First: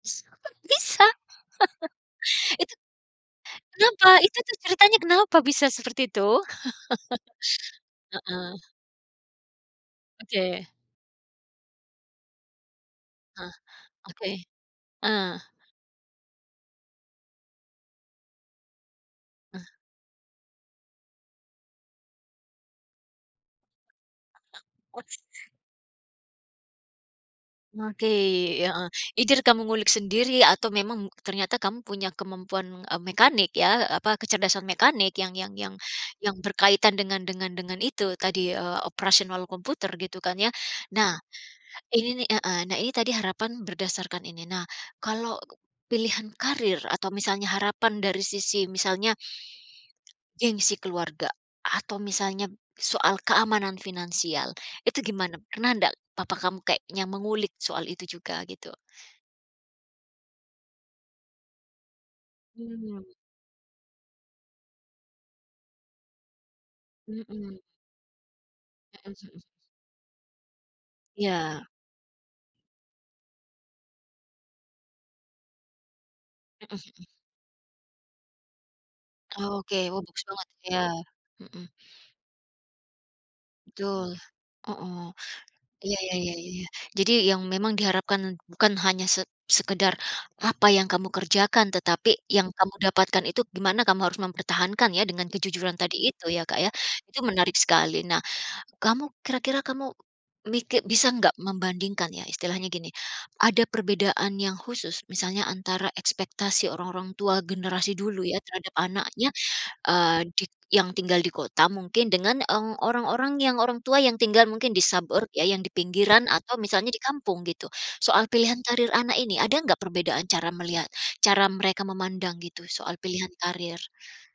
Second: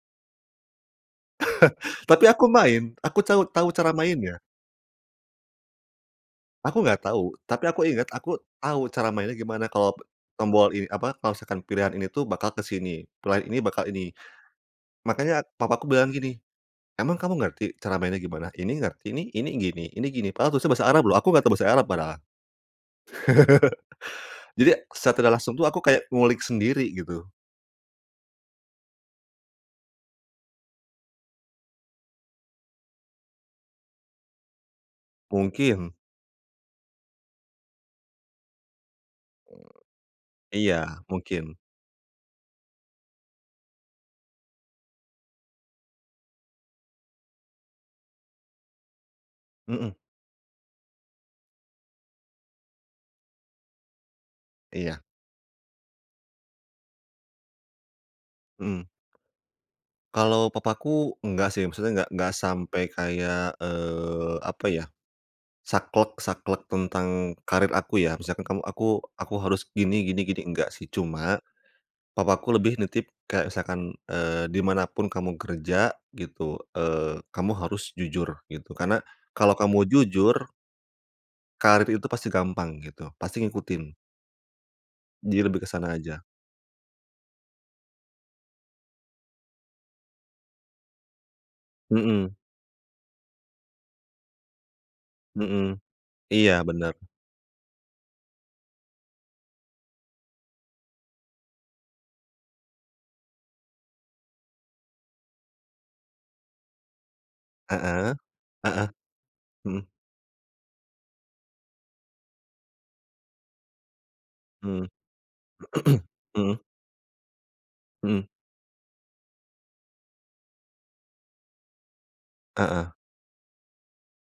S kok bisa? Tapi aku itu main, aku cau tahu cara kenapa, itu mainnya. itu ceritanya kenapa bisa seperti itu? Aku nggak tahu, tapi aku inget, aku Heeh. tahu cara mainnya gimana. Kalau Oke. tombol ini apa, kalau misalkan pilihan ini tuh bakal ke sini, pilihan Eh. ini bakal ini, Oke. Eh. makanya papaku bilang gini, "Emang kamu ngerti cara mainnya gimana?" "Ini ngerti nih, ini Ah. gini ini gini," padahal tulisannya Bahasa Arab loh, aku nggak tahu Bahasa Arab padahal. Jadi secara [unintelligible] langsung tuh aku kayak ngulik sendiri gitu. Oke, heeh. Either kamu ngulik sendiri atau memang ternyata kamu punya kemampuan, eee, mekanik ya, apa, kecerdasan mekanik yang yang yang Mungkin. yang berkaitan dengan dengan dengan itu tadi, eee, operasional Eee. komputer gitu kan ya. Iya, Nah, mungkin. ini nih heeh, nah ini tadi harapan berdasarkan ini. Nah kalau pilihan karir atau misalnya harapan dari sisi misalnya Mhm. gengsi keluarga atau misalnya soal keamanan finansial, Iya. itu gimana? Pernah ndak papa kamu kayaknya mengulik soal itu juga gitu. Mmm. Kalau papaku enggak sih, maksudnya enggak enggak sampai Mmm. kayak, eee, apa ya, saklek saklek tentang Mhm. karir aku ya. Misalkan kamu aku Mhm aku mhm. harus gini gini gini, enggak sih. Cuma Ya. papa aku lebih nitip kayak misalkan, eee, "Di mana pun kamu kerja," gitu, Mhm mhm. eee, "kamu harus jujur," gitu. "Karena kalau Oke, kamu wah, bagus jujur" banget ya, mhm. "karir itu pasti gampang," gitu. "pasti ngikutin." Betul. Hooh, Jadi lebih ke sana iya iya aja. iya iya iya iya. Jadi yang memang diharapkan bukan hanya se sekedar apa yang kamu kerjakan tetapi Mhm. yang kamu dapatkan itu gimana kamu harus mempertahankan ya dengan kejujuran Mhm. tadi itu ya Iya, Kak ya. bener. Itu menarik sekali. Nah, kamu kira-kira kamu miki bisa nggak membandingkan ya, istilahnya gini, ada perbedaan yang khusus misalnya antara ekspektasi orang-orang tua generasi Heeh, dulu ya terhadap heeh, anaknya, mhm. eee, di yang tinggal di kota mungkin dengan, eee, orang-orang yang orang tua yang tinggal mungkin di Hmm. suburb, yang di pinggiran atau Mhm. misalnya di kampung gitu? Soal Mhm. pilihan karir anak ini, ada nggak perbedaan cara melihat cara mereka memandang gitu, Heeh. soal pilihan karir?